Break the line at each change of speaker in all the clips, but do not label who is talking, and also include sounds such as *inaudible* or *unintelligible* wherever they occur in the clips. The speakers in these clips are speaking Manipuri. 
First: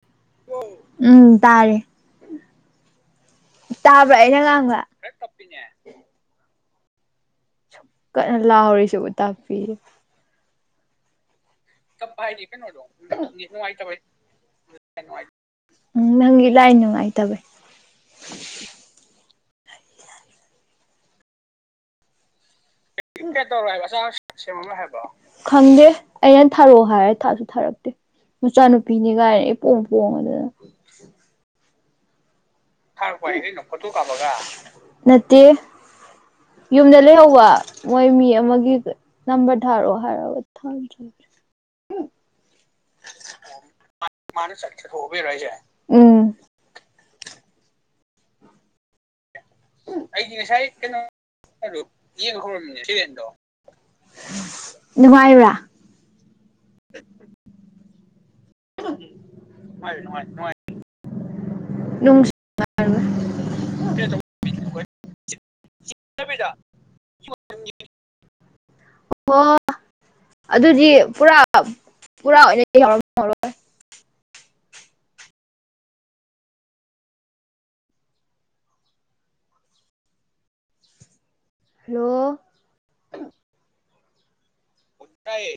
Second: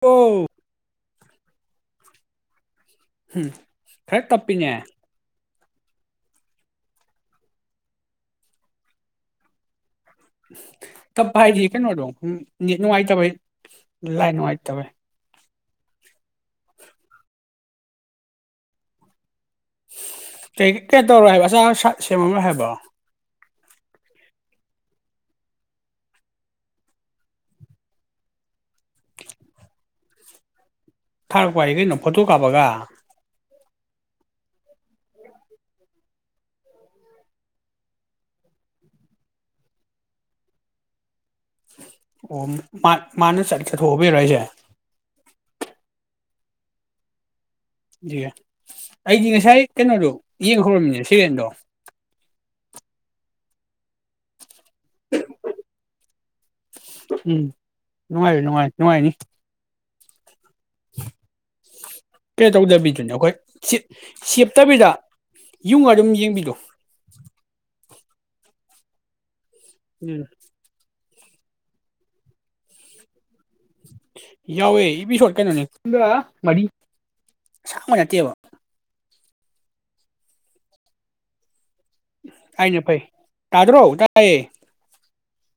ꯑꯣ
ꯎꯝ ꯇꯥꯔꯦ
ꯎꯝ
ꯎ ꯇꯥꯕ꯭ꯔꯥ
ꯈꯔ
ꯑꯩꯅ ꯉꯥꯡꯕ
ꯇꯞꯄꯤꯅꯦ
ꯀ ꯂꯍꯔꯤꯁꯕꯨ ꯇꯄꯤꯤ
ꯇꯞ ꯚꯥꯏꯗꯤ ꯀꯩꯅꯣꯗꯣ ꯅꯤꯠ ꯅꯨꯡꯉꯥꯏꯇꯕꯩ ꯂꯥꯏ ꯅꯨꯡꯉꯥꯏꯇꯕꯦ
ꯎ ꯅꯪꯦ ꯏꯥꯏ ꯅꯨꯡꯉꯥꯏꯇꯕꯦ *unintelligible*
ꯀ ꯀꯩ ꯇꯧꯔꯣ ꯍꯥꯏꯕ ꯑꯆꯥ ꯑꯁꯠ ꯁꯦꯝꯃ꯭ꯔꯣꯏ ꯍꯥꯏꯕꯣ
ꯈꯪꯗꯦ ꯑꯩꯅ ꯊꯥꯔꯛꯑꯣ ꯍꯥꯏꯔꯦ ꯊꯥꯁꯨ ꯊꯥꯔꯛꯇꯦ ꯃꯆꯥꯅꯨꯄꯤꯅꯤ ꯀꯥꯏꯅ ꯑꯩ ꯄꯣꯡ ꯄꯣꯡꯉꯗꯅ
ꯊꯥꯔꯛꯄꯥꯏꯈꯩꯅꯣ ꯐꯣꯇꯣ ꯕꯒ
ꯅꯠꯇꯦ ꯌꯨꯝꯗ ꯂꯩꯍꯧꯕ ꯃꯣꯏ ꯃꯤ ꯑꯃꯒꯤ ꯅꯝꯕꯔ ꯊꯥꯔꯛꯑꯣ ꯍꯥꯏꯔꯒ ꯊꯥ
ꯑꯣ ꯃꯥꯅ ꯆꯠꯊꯣꯛꯑꯕꯤꯔ ꯑꯩꯁꯦ
ꯎꯝ
ꯑꯩ ꯁ ꯉꯁꯥꯏ ꯀꯩꯅꯣꯗꯣ ꯌꯦꯡꯈꯧꯔꯃꯤꯅ ꯁꯤꯔꯦꯟꯗꯣ
ꯅꯨꯡꯉꯥꯏꯕ꯭ꯔꯥ
ꯎꯝ ꯅꯨꯡꯉꯥꯏ ꯅꯨꯡꯉꯥꯏ ꯅꯨꯡꯉꯥꯏꯅꯤ
ꯅꯨꯡꯁꯨ
ꯀꯩ ꯇꯧꯗꯕꯤꯗꯨꯅꯤ ꯑꯩꯈꯣꯏ ꯁꯦꯞꯇꯕꯤꯗ ꯌꯨꯡ ꯑꯗꯨꯝ ꯌꯦꯡꯕꯤꯗꯣ
ꯑꯣ
ꯎꯝ
ꯑꯗꯨꯗꯤ ꯄꯨꯥ ꯄꯨꯔꯥꯅ
ꯌꯥꯎꯋꯦ ꯏꯄꯤ ꯁꯣꯔꯠ ꯀꯩꯅꯣꯅꯦ ꯃꯔꯤꯥꯡꯕ ꯅꯠꯇꯦꯕ
ꯍꯜꯂꯣ
ꯍꯥꯏꯥꯏꯅꯦ ꯐꯥꯏ ꯇꯥꯖꯔꯣ ꯇꯑꯌꯦ
ꯇꯥꯏꯌꯦ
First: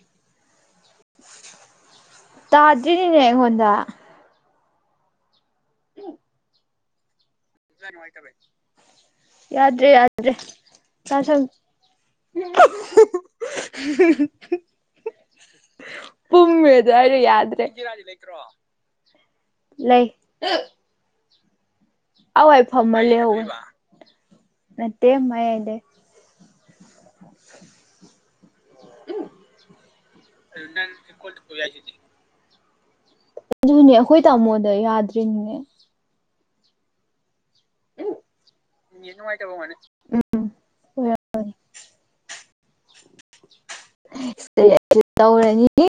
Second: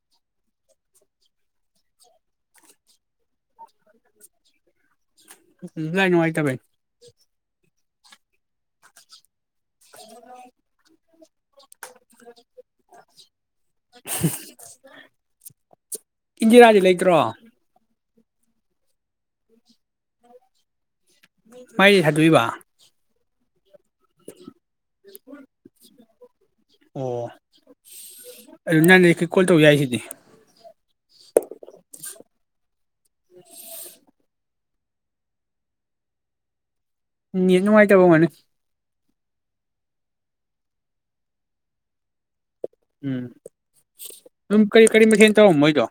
ꯇꯗꯔꯤꯅꯤꯅꯦ ꯑꯩꯉꯣꯟꯗ
ꯎ ꯂꯩꯥꯏ ꯅꯨꯡꯉꯥꯏꯇꯕꯥꯏ ꯎ
ꯖꯅꯨꯡꯉꯇꯕꯩ ꯌꯥꯗ꯭ꯔꯦ ꯌꯥꯗ꯭ꯔꯦ ꯇꯁꯜ ꯏ ꯄꯨꯝꯃꯦ
ꯏꯟꯗꯤꯔꯥꯗꯤ
ꯑꯗꯨꯋꯥꯏꯗ
ꯂꯩꯇ꯭ꯔꯣ
ꯌꯥꯗ꯭ꯔꯦ ꯂꯩ
ꯎ
ꯑꯥꯎꯥꯏ ꯐꯃ ꯂꯩꯍꯧꯕꯅꯦ ꯃꯌꯥꯏꯗꯩ
ꯑꯣ ꯑꯗꯨ ꯅꯪꯟ ꯀꯣꯜ ꯇꯧ ꯌꯥꯏꯖꯤꯗꯤ
ꯑꯗꯨꯅꯦ ꯑꯩ ꯍꯣꯏ ꯇꯥꯃꯣꯣꯟ ꯗ ꯌꯥꯗ꯭ꯔꯤꯅꯤꯅꯦ
ꯎꯝ ꯅꯦꯠ ꯅꯨꯡꯉꯥꯏꯇꯕ ꯑꯣꯏꯝꯒꯅꯤ
ꯅꯦꯠ ꯅꯨꯡꯉꯥꯏꯇꯕ ꯑꯣꯏꯝꯒꯅꯤ ꯎꯝ ꯝ ꯑꯣꯏꯔꯝꯃꯅꯤ
ꯎꯝ ꯑꯗꯨꯝ ꯀꯔꯤ ꯀꯔꯤ ꯃꯈꯊꯦꯜ ꯇꯧꯏ
ꯇꯧꯔꯅꯤ
ꯃꯣꯏꯗꯣ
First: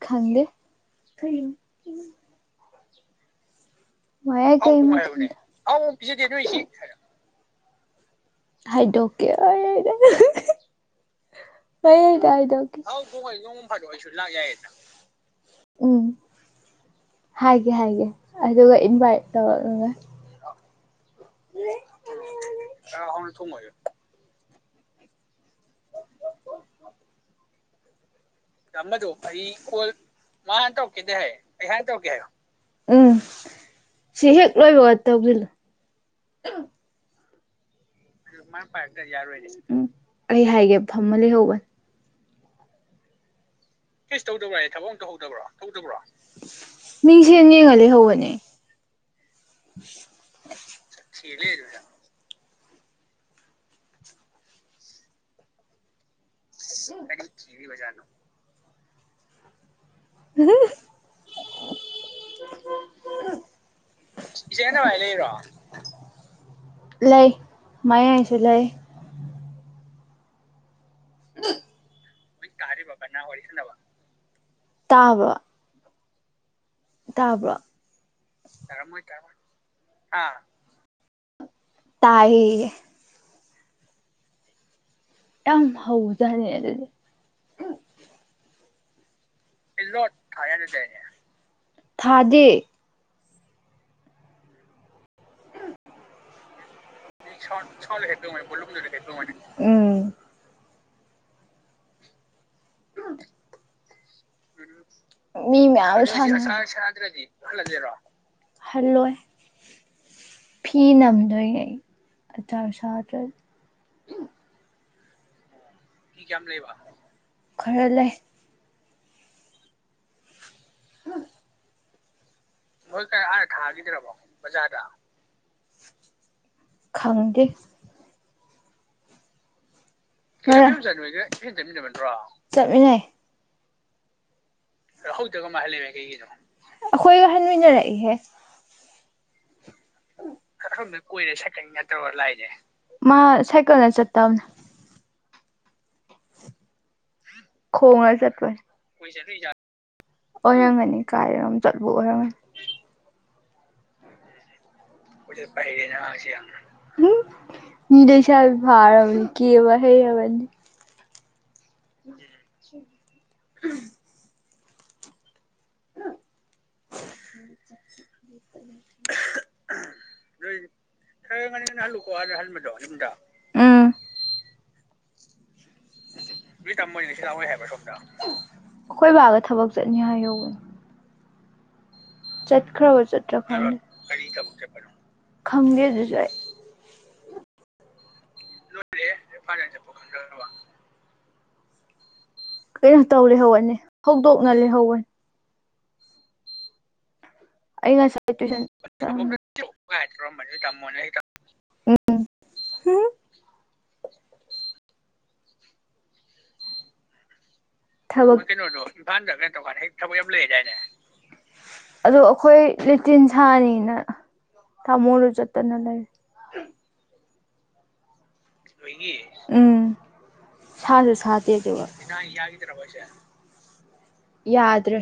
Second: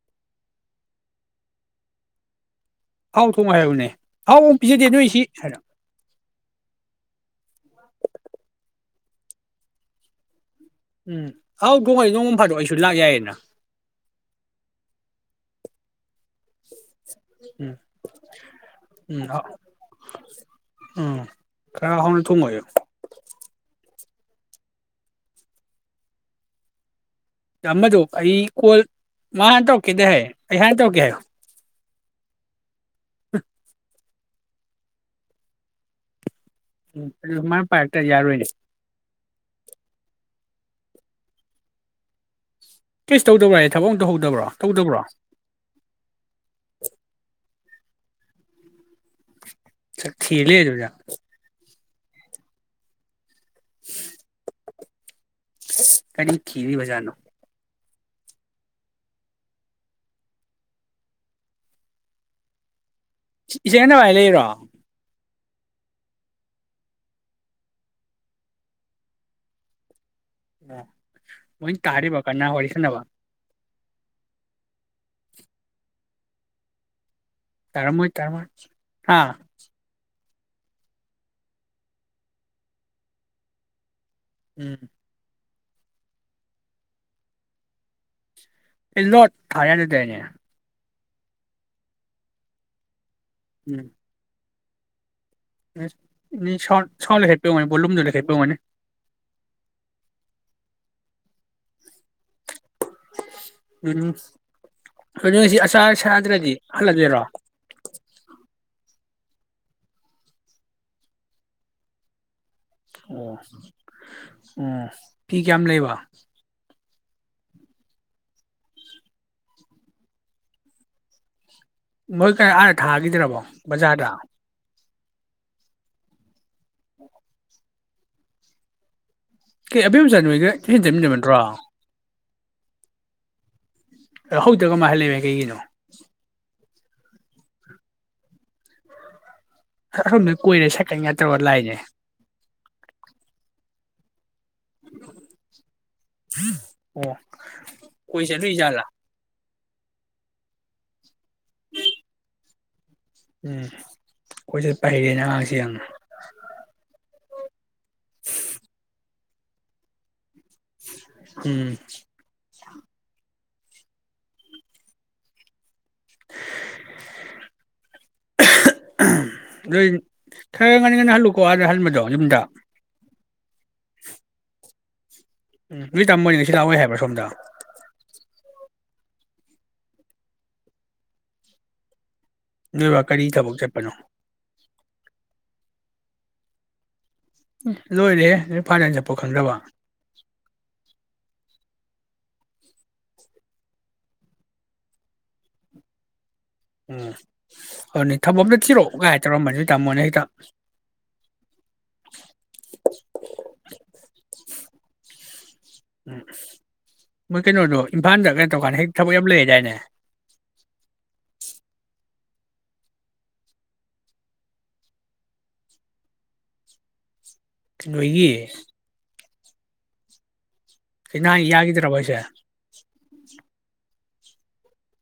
ꯈꯪꯗꯦ
ꯍꯥꯎ ꯊꯣꯡꯉꯨ ꯍꯥꯏꯌꯨꯅꯦ
ꯃ ꯀ ꯩꯅꯣꯏꯁꯤ
ꯑ
ꯍꯥꯏꯗꯣꯛ ꯀꯦ
ꯎꯝ ꯍꯥꯎ ꯊꯣꯡꯉꯗꯤ ꯅꯣꯡꯃ ꯐꯥꯗꯣꯛ ꯑꯩꯁꯨ
ꯍꯥꯏꯗꯣꯛꯀꯦ
ꯂꯥꯛ ꯌꯥꯏꯌꯦꯅ
ꯎꯝ ꯍꯥꯏꯒꯦ
ꯎꯝ
ꯍꯥꯏꯒꯦ ꯑꯗꯨꯒ ꯏꯟꯚꯥꯏꯠ
ꯎꯝ
ꯇꯧꯔꯅꯕ
ꯎꯝ ꯈꯔ ꯍꯥꯎꯅ ꯊꯣꯡꯉꯣ꯭ꯨ ꯌꯣ ꯆꯥꯝꯃꯗꯣ ꯑꯩ ꯀꯣꯜ ꯃꯥꯥ ꯍꯥꯟꯅ ꯇꯧꯔꯛꯀꯦꯗꯦ ꯍꯥꯏ ꯑꯩ ꯍꯥꯟꯅ ꯇꯧꯔꯛꯀꯦ ꯍꯥꯏ
ꯎꯝ ꯁꯤ ꯍꯦꯛ ꯂꯣꯏꯕ ꯇꯧꯖꯤꯜꯂꯨ
ꯎ
ꯎ ꯑꯩ ꯍꯥꯏꯒꯦ ꯐꯝꯃ ꯂꯩꯍꯧꯕꯅꯦ
ꯀꯁ ꯇꯧ ꯇꯧꯕꯕ꯭ꯔꯥꯏꯦ
ꯁꯦꯅ ꯌꯦꯡꯍ ꯍꯧ ꯅꯦ
ꯆ ꯊꯤ ꯂꯩꯦꯖꯣ ꯌꯥ ꯎ ꯀꯔꯤ ꯈꯤꯔꯤ ꯃꯖꯥꯅ
ꯍꯥ
ꯏꯆꯦ ꯅꯚꯥꯏ ꯂꯩꯔꯣ
ꯂꯩꯏ ꯃꯌꯥ ꯍꯥꯏꯁꯦ ꯂꯩꯏ
ꯑ ꯃꯣꯏ ꯇꯥꯔꯦꯕ ꯀꯥꯟꯅꯥ ꯍꯂꯤꯁ ꯅꯕ
ꯇꯥꯕ
ꯇꯔꯃꯣꯏ ꯇꯔꯃ ꯍꯥꯥ
ꯇꯥꯏ
ꯎꯝ
ꯌꯥꯝ ꯍꯧꯖꯅꯤ ꯑꯗꯨꯗꯤ
ꯑꯦ ꯅꯠ
ꯏꯜꯂꯣ ꯊꯥꯅꯗꯅꯦ ꯊꯥꯗꯦ
ꯎꯝ ꯁ ꯂꯦꯈꯦ ꯄ ꯃꯅꯤ ꯣꯂꯨꯝꯗꯨ ꯂꯦꯈꯦ ꯄ ꯃꯅꯤ
ꯎꯝ
*unintelligible* ꯑꯗꯨ ꯅꯣꯏꯁꯤ
ꯃꯤ
ꯑꯆꯥꯔ
ꯃꯌꯥꯝ
ꯁꯥꯗ꯭ꯔꯗꯤ ꯍꯜꯂꯗꯣꯏꯔꯣ
ꯍꯜꯂꯣꯏ ꯐꯤ ꯅꯝꯗꯣꯏꯅꯦ ꯑꯆꯥꯔ ꯁꯥꯗ꯭ꯔꯗꯤ
ꯑꯣ ꯎꯝ ꯐꯤ ꯀꯌꯥꯝ ꯂꯩꯕ
ꯀ ꯀꯝ ꯂꯩꯕ ꯈꯔ ꯂꯩ
ꯃ ꯑꯦ ꯑꯥ ꯊꯥꯈꯤꯗ꯭ꯔꯕꯣ ꯕꯖꯥꯔꯗ
ꯈꯪꯒꯦ
ꯀ ꯑꯕꯆꯥꯥ ꯅꯣꯏꯒ ꯆ ꯇꯃꯤꯟꯅꯃꯤ꯭ꯔꯣ
ꯆꯠꯃꯤꯅꯦ
ꯍꯧꯗꯒ ꯃꯥꯍꯜꯂꯕ ꯀꯩꯒꯤꯅꯣ
ꯑꯩꯈꯣꯏ ꯋꯥꯍꯥꯟꯃꯤꯖꯔꯏꯍꯦ
ꯑꯁꯣꯝꯗ ꯀꯣꯏꯔꯦ
ꯣꯗ
ꯁꯥꯏꯀꯜꯒ
ꯀꯣꯏꯔꯦ
ꯇꯧꯔ
ꯁꯥꯏꯀ
ꯂꯥꯛꯏꯅꯦ
ꯅ ꯇꯧ ꯂꯥꯏꯔꯦ ꯀꯣꯂꯦꯖ ꯆꯠꯇꯝꯅꯦ
ꯑꯣ
ꯈꯣꯡꯅ
ꯀꯣꯏ ꯆꯠꯇꯣꯏ
ꯆꯠꯄꯅꯦ
ꯖꯥꯠꯂ
ꯑꯣꯏꯔꯝꯒꯅꯤ ꯀꯥꯏꯔꯣꯝ ꯆꯠꯄ ꯑꯣꯏꯔꯝꯒꯅꯤ
ꯎꯝ ꯍꯣꯏꯁꯦ
*unintelligible* ꯃꯤ ꯂꯩꯁꯥ ꯐꯥꯔꯕꯅꯤ ꯀꯦꯕꯥ ꯍꯩꯔꯕꯅꯤ
ꯎꯝ
*inaudible*
ꯅꯣꯏ ꯈꯔ ꯉꯟꯅ ꯉꯟꯅ ꯍꯜꯂꯨꯀꯣ ꯑꯥꯗ ꯍꯟꯕꯗꯣ ꯌꯨꯝꯗ
*unintelligible*
ꯎꯝ ꯅꯣꯏ ꯇꯥꯃꯣ ꯍꯣꯏ ꯉꯁꯤ ꯂꯥꯛꯑꯣꯏ ꯍꯥꯏꯕ꯭ꯔꯥ ꯁꯣꯝꯗ
ꯑꯩꯈꯣꯏ ꯕꯥꯒ ꯊꯕꯛ ꯆꯠꯅꯤ ꯍꯥꯏ ꯍꯧꯋꯦ ꯆꯠꯈ꯭ꯔꯕ
ꯅꯣꯏꯕ ꯀꯔꯤ
ꯆꯠꯇ꯭ꯔ
ꯊꯕꯛ
ꯈꯪ
ꯆꯠꯄꯅꯣ
ꯈꯪꯗꯦꯗꯨꯖꯨ ꯑꯩ
ꯂꯣꯏꯔꯦ ꯅꯣꯏ ꯐꯗꯔ ꯆꯥꯠꯐꯥꯎ ꯈꯪꯗ꯭ꯔꯕ
ꯀꯩꯅꯣ ꯇꯧ ꯂꯩꯍꯧꯕꯅꯦ ꯍꯧꯗꯣꯛꯅ ꯂꯩꯍꯧꯅꯤ
ꯎꯝ
ꯑꯩ
ꯑꯗꯨꯅꯤ
ꯉꯁꯥꯏ
ꯊꯕꯛ ꯑꯝꯇ
ꯇꯨꯏꯁꯟ
ꯊꯤꯔꯛꯑꯣ ꯀꯥꯏ ꯇꯧꯔꯝꯕꯅꯤ ꯅꯣꯏ ꯇꯥꯃꯣꯅ ꯍꯦꯛꯇ
*unintelligible*
ꯎꯝ ꯀꯩꯅꯣꯗꯣ ꯏꯝꯐꯥꯜꯗ
ꯊꯕꯛ ꯀꯩꯅꯣ
ꯇꯧꯀꯥꯟꯗ ꯍꯦꯛ ꯊꯕꯛ ꯌꯥꯝ
ꯐꯗ ꯀ ꯇ ꯀ
ꯂꯩꯌꯦꯗꯥꯏꯅꯦ
ꯊꯕ ꯌꯥꯝ ꯂꯩꯅꯦ ꯑꯗꯨ ꯑꯩꯈꯣꯏ ꯂꯦꯇꯤꯟ ꯁꯥꯅꯤꯅ ꯇꯥꯃꯣꯗ ꯆꯠꯇꯅ ꯂꯩ
ꯅꯣꯏꯒꯤ
ꯎꯝ ꯁꯥꯁꯨ
ꯅꯍꯥꯟ
ꯁꯥꯗꯦ ꯑꯗꯨꯒ
ꯌꯥꯒꯤꯗ꯭ꯔꯕꯣ ꯍꯥꯏꯁꯦ
ꯌꯥꯗ꯭ꯔꯦ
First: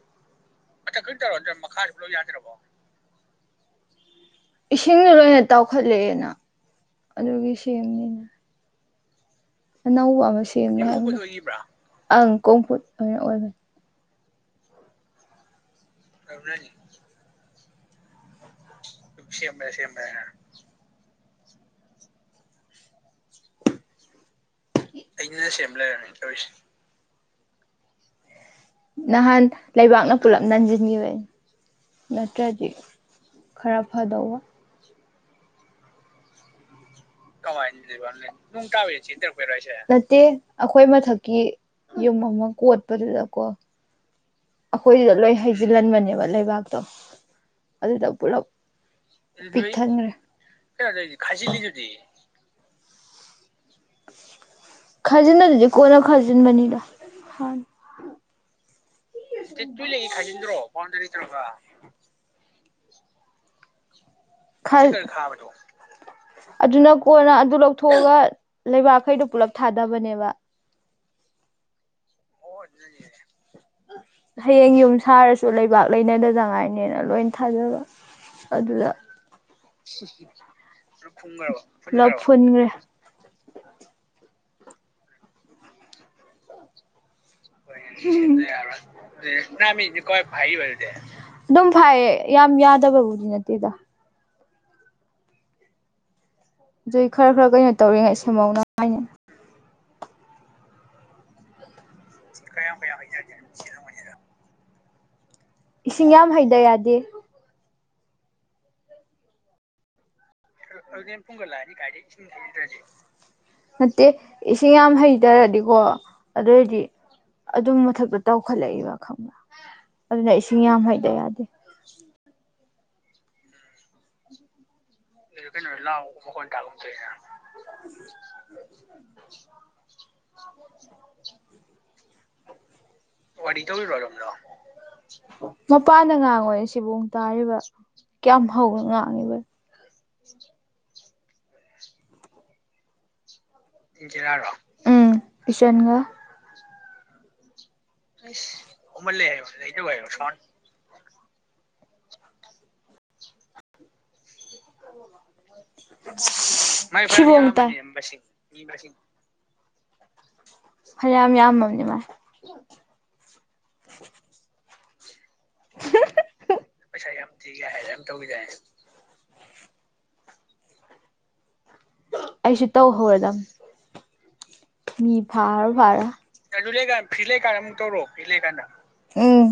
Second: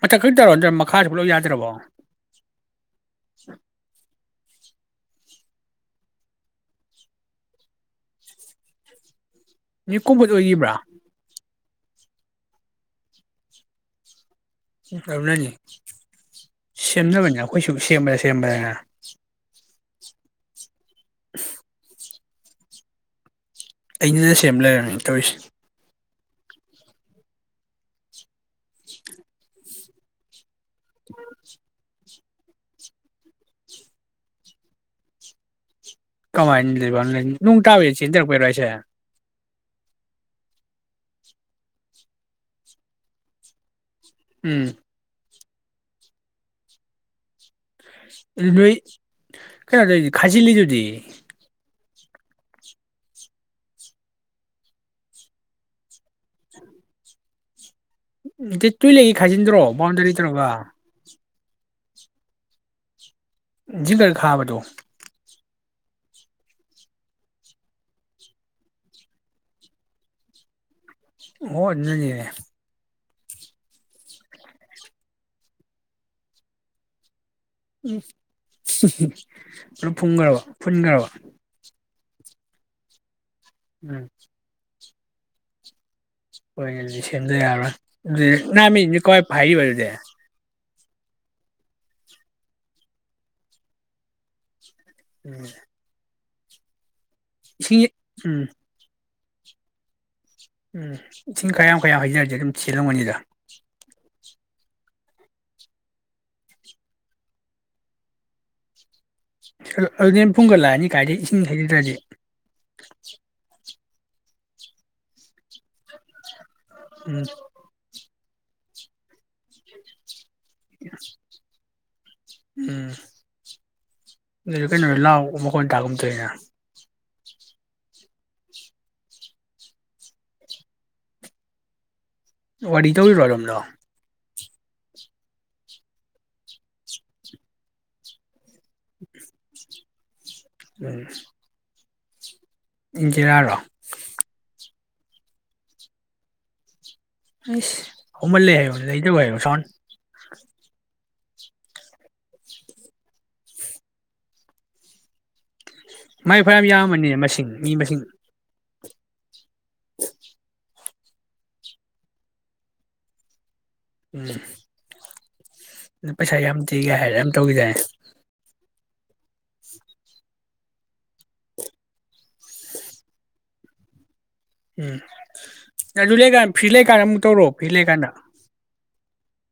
ꯃꯊꯛ ꯀꯩꯅꯣ ꯇꯧꯔꯣ ꯃꯈꯥꯁꯨ ꯄꯨꯂꯞ ꯌꯥꯗ꯭ꯔꯕꯣ
ꯏꯁꯤꯡꯗꯣ ꯂꯣꯏꯅ ꯇꯥꯎꯈꯠꯂꯛꯑꯦꯅ ꯑꯗꯨꯒꯤ ꯁꯦꯝꯅꯤꯅ
ꯅꯣꯏ
ꯑꯅꯧꯕ
ꯀꯣꯝꯄꯣꯠ
ꯑꯃ
ꯑꯣꯏꯒꯤꯕ꯭ꯔꯥ
ꯁꯦꯝ ꯑꯪ ꯀꯣꯡꯐꯨꯠ ꯑꯣꯏꯕꯅꯦ
ꯁꯤꯠꯇꯕꯅꯅꯤ
*unintelligible*
ꯑꯩꯈꯣꯏꯁꯨ ꯁꯦꯝꯕꯗ ꯁꯦꯝꯕꯗꯅ
ꯁꯦꯝ ꯁꯦꯝ
*inaudible* ꯑꯩꯅꯅ ꯁꯦꯝꯕ ꯂꯩꯔꯝꯅꯤ ꯇꯧꯔꯤꯁꯦ
ꯁ ꯅꯍꯥꯟ ꯂꯩꯕꯥꯛꯅ ꯄꯨꯂꯛ ꯅꯟꯖꯟꯒꯤꯚ ꯅꯠꯇ꯭ꯔꯗꯤ ꯈꯔ ꯐꯗꯧꯕ
ꯀꯃꯥꯏꯕ ꯎ ꯅꯨꯡ ꯇꯥꯕꯦ ꯆꯦꯟꯊꯔꯛꯄꯔꯣ ꯑꯩꯁꯦ
ꯅꯠꯇꯦ ꯑꯩꯈꯣꯏ ꯃꯊꯛꯀꯤ ꯌꯨꯝ ꯑꯃ ꯀꯣꯠꯄꯗꯨꯗꯀꯣ
ꯎꯝ
ꯑꯩꯈꯣꯏꯁꯤꯗ ꯂꯣꯏ ꯍꯥꯏꯦ ꯜꯍꯟꯕꯅꯦꯕ ꯂꯩꯕꯥꯛꯇꯣ ꯑꯗꯨꯗ ꯄꯨꯂꯞ
ꯅꯣꯏ ꯀꯩꯅꯣ
ꯄꯤꯛꯊꯟꯈ꯭ꯔꯦ
ꯈꯥꯏꯁꯤ ꯑꯗꯨꯗꯤ
ꯈꯖꯟꯗ ꯑꯗꯨꯗꯤ ꯀꯣꯅ ꯈꯖꯟꯕꯅꯤꯗ
ꯇꯨꯏ ꯂꯩꯒꯦ ꯈꯥꯏꯖꯤꯟꯗ꯭ꯔꯣ ꯕꯥꯎꯟꯗꯔꯤ ꯇꯧꯔꯒ
*inaudible*
ꯕ
ꯈꯥꯏ ꯑꯗꯨꯅ ꯀꯣꯟꯅ ꯑꯗꯨ ꯂꯧꯊꯣꯛꯑꯒ ꯂꯩꯕꯥꯛꯈꯩꯗꯣ ꯄꯨꯂꯞ ꯊꯥꯗꯕꯅꯦꯕ
ꯍꯅꯦ
ꯑꯣ ꯍꯌꯦꯡ ꯌꯨꯝ ꯁꯥꯔꯁꯨ ꯂꯩꯕꯥꯛ ꯂꯩꯅꯗꯖꯉꯥꯏꯅꯤꯅ ꯂꯣꯏꯅ
ꯎꯝ ꯄꯨꯞ ꯐꯟꯈ꯭ꯔꯕ ꯐꯨꯟꯈ꯭ꯔꯕ
ꯂꯞ ꯐꯟꯒ꯭ꯔ
ꯎꯝ ꯍꯣꯏ ꯁꯦꯝꯗ ꯌꯥꯔꯣꯏ ꯑꯗꯨ ꯃꯤ ꯀꯏ ꯐꯥꯏꯕꯗ
ꯑꯗꯨꯝ ꯐꯩꯌꯦ ꯌꯥꯝ ꯌꯥꯗꯕꯕꯨꯗꯤ ꯅꯠꯇꯦꯗ
ꯎꯝ
ꯣꯏ ꯈꯔ ꯈꯔ ꯀꯩꯅꯣ
ꯏꯁꯤꯡ
ꯇꯧꯔꯤꯉꯩ
ꯎꯝ
ꯁꯐꯧꯅꯅꯨꯡꯉ ꯍꯥꯏꯅꯤ
ꯎꯝ ꯏ ꯆꯤꯡꯈ ꯌꯥꯝ
ꯆꯀ ꯌꯥꯝ ꯏꯁꯤꯡ ꯌꯥꯝ ꯍꯩꯗ ꯌꯥꯗꯦ
ꯑ ꯑꯨꯡꯒ ꯂꯥꯛꯑꯅꯤ ꯀꯥꯏꯗꯤꯦ ꯏꯁꯤꯡ ꯊꯩꯕꯤꯗ꯭ꯔꯗꯤ
ꯅꯠꯇꯦ ꯏꯁꯤꯡ ꯌꯥꯝ ꯍꯩꯇꯔꯗꯤꯀꯣ ꯑꯗꯨꯑꯣ ꯑꯣꯏꯔꯗꯤ
ꯎꯝ
ꯑꯗꯨꯝ ꯃꯊꯛꯛꯇ ꯇꯧꯈꯜꯂꯛꯏꯕ ꯈꯪꯕ ꯑꯗꯨꯅ ꯏꯁꯤꯡ ꯌꯥꯝ ꯍꯩꯗ ꯌꯥꯗꯦ ꯎꯝ *inaudible*
ꯎꯝ ꯀꯩꯅꯣ ꯂꯥꯎꯕ ꯃꯈꯣꯜ ꯇꯥꯒꯨꯝ ꯇꯧꯏꯅ
*inaudible*
ꯋꯥꯔꯤ ꯇꯧꯔꯤꯔꯣ ꯑꯗꯣꯝꯗꯣ
ꯃꯄꯥꯟꯗ ꯉꯥꯡꯉꯣꯌꯦ ꯁꯤꯕꯣꯡ ꯇꯥꯔꯤꯕ ꯀꯌꯥꯝ ꯍꯧꯅ ꯉꯥꯡꯏꯕꯩ ꯎ *inaudible*
ꯊꯦꯡꯁ *inaudible* ꯏꯟꯗꯤꯔꯥ ꯔꯣ
ꯎꯝ ꯏꯁꯦꯟꯒ
ꯑꯁ
ꯍꯧꯃꯜꯂꯦ ꯍꯥꯏꯌꯣ ꯂꯩꯗꯧ ꯍꯥꯏꯌꯣ ꯁꯥꯎꯟ *inaudible*
ꯃꯥꯏ ꯐꯅ ꯌꯥꯝ ꯌꯥꯝꯕꯅꯤꯅꯦ ꯃꯁꯤꯡ ꯃꯤ ꯃꯁꯤꯡ
ꯁꯤ *inaudible* ꯐꯅ ꯌꯥꯝ ꯌꯥꯝꯃꯝꯅꯦ ꯃꯥꯥꯁꯨ
ꯎꯝ ꯃꯁꯛ ꯌꯥꯝ ꯊꯤ ꯀꯥꯏꯅ ꯌꯥꯝ ꯇꯧꯒꯤꯗꯥꯏꯅꯦ
ꯑꯩꯁꯨ ꯇꯧ ꯍꯧꯔꯗꯝꯅꯦ
ꯎꯝ
ꯃꯤ ꯐꯥꯎꯐꯔ
ꯑꯗꯨ ꯂꯩꯀꯥꯟ ꯐ꯭ꯔꯤ ꯑꯃꯨꯛ ꯇꯧꯔꯣ
ꯂꯩꯀꯥꯟꯗ
ꯐ꯭ꯔꯤ
ꯑꯃꯨꯛ ꯇꯧꯔꯣꯑꯣ
ꯂꯩꯀꯥꯟꯗ
ꯃꯤ ꯂꯩ ꯀꯥꯟꯗ ꯎꯝ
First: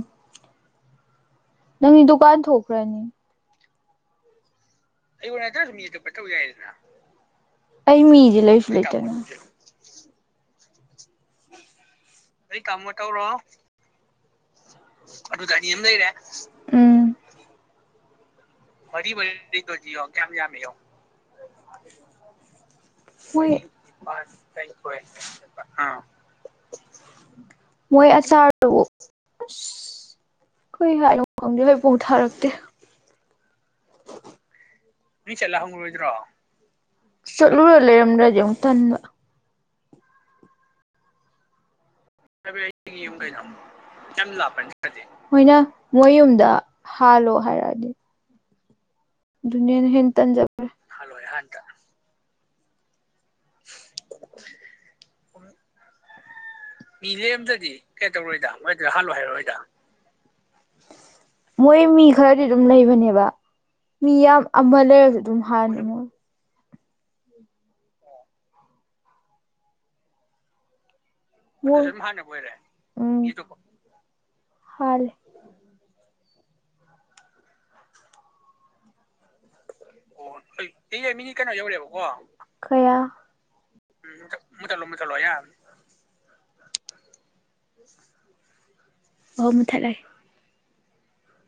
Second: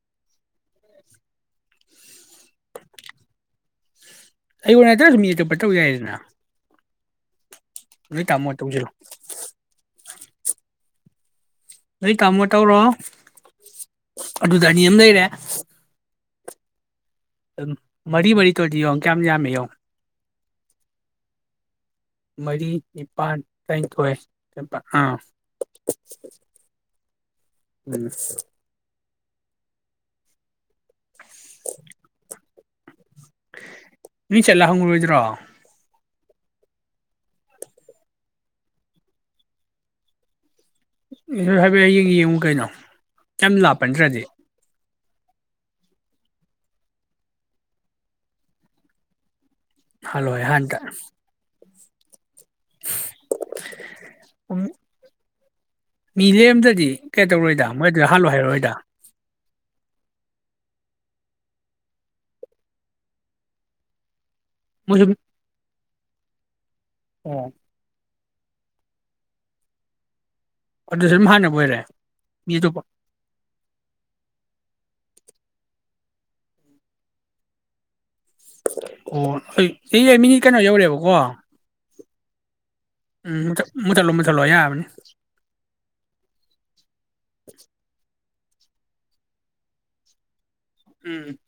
ꯅꯪꯗꯤ ꯗꯨꯀꯥꯟ ꯊꯣꯛꯈ꯭ꯔꯅꯤ
ꯑꯩꯉꯣꯟ ꯅꯠꯇ꯭ꯔꯁꯨꯝ ꯌꯦꯇꯄꯠꯇꯕ ꯌꯥꯏꯗꯅ
ꯑꯩ
ꯅꯣꯏ
ꯃꯤꯖꯤ
ꯇꯥꯃꯣ
ꯂꯩꯁꯨ
ꯇꯧꯁꯤꯜꯂꯣ
ꯂꯩꯇꯅꯤ
*inaudible* ꯅꯣꯏ ꯇꯥꯝꯃꯣ ꯇꯧꯔꯣ ꯑꯗꯨꯗ ꯃꯤ ꯑꯃ ꯂꯩꯔꯦ
ꯎꯝ
ꯃꯔꯤ ꯃꯔꯤ ꯇꯧꯔꯗꯤ ꯌꯦꯡꯉꯣ
ꯃꯔꯤ
ꯀꯌꯥꯝ
ꯃꯔꯤ
ꯌꯥꯝꯃꯦ
ꯇꯧꯔꯗꯤ ꯌꯦꯡꯉꯣ ꯀꯌꯥꯝ ꯌꯥꯝꯃꯦ ꯌꯦꯡꯉꯣ
ꯃꯔꯤ ꯅꯤꯄꯥꯜ
ꯃꯣꯏ
ꯇꯔꯥꯅꯤꯊꯣꯏ ꯑ
ꯑꯁ ꯑꯩꯈꯣꯏ ꯍꯥꯏꯔꯣꯈꯪꯗꯦꯗ ꯄꯨꯊꯥꯔꯛꯇꯦ
ꯃꯤ ꯆꯠꯂ ꯍꯪꯉꯨꯔꯣꯏꯗ꯭ꯔꯣ
ꯆꯠꯂꯨꯔ ꯂꯩꯔꯝꯗ꯭ꯔ ꯌꯦ ꯑꯃꯨꯛꯊꯟꯗ
ꯏꯁꯨ ꯍꯥꯏ ꯌꯦꯡꯉꯨ ꯀꯩꯅꯣ ꯀꯝ ꯂꯥꯞꯄꯟꯗ꯭ꯔꯗꯤ
ꯃꯣꯏꯅ ꯃꯣꯏ ꯌꯨꯝꯗ ꯍꯥꯜꯂꯣ ꯍꯥꯏꯔꯛꯑꯗꯤ ꯗꯨꯅꯤꯌꯥꯅ ꯍꯦ
ꯍꯜꯂꯣꯏ
ꯇꯟꯖꯕ꯭ꯔ
ꯍꯥꯟꯅꯗ ꯎꯝ ꯃꯤꯂꯦ
ꯃꯤ ꯂꯦꯝꯗꯗꯤ ꯀꯩ ꯇꯧꯔꯣꯏꯗ ꯃꯣꯏꯗꯨ ꯍꯥꯜꯂꯣꯏ ꯍꯥꯏꯔꯛꯑꯣꯣꯏꯗ ꯃꯣꯏ ꯃꯤ ꯈꯔꯗꯤ ꯑꯗꯨꯝ ꯂꯩꯕꯅꯦꯕ ꯃꯤ ꯌꯥꯝ ꯑꯃ
ꯃꯣꯏ
ꯂꯩꯔꯁꯨ ꯑꯗꯨꯝ ꯍꯥꯟꯅꯤ ꯃꯣꯏ
ꯑ ꯑꯗꯨꯗ ꯁꯨꯝ ꯍꯥꯟꯅꯕ ꯑꯣꯏꯔꯦ ꯃꯤ ꯑꯇꯣꯞꯄ
ꯎꯝ ꯍꯂꯦ
ꯑꯣ ꯑꯩꯣꯏ ꯑꯦ ꯌꯥ ꯃꯤꯅꯤ ꯀꯩꯅꯣ ꯌꯧꯔꯦꯕꯀꯣ
ꯀꯌꯥ
ꯎꯝ ꯃꯨꯠꯊꯠꯂꯣ ꯃꯨꯠꯊꯠꯂꯣ ꯌꯥꯕꯅꯤ
ꯍ ꯃ ꯊꯂ
ꯎꯝ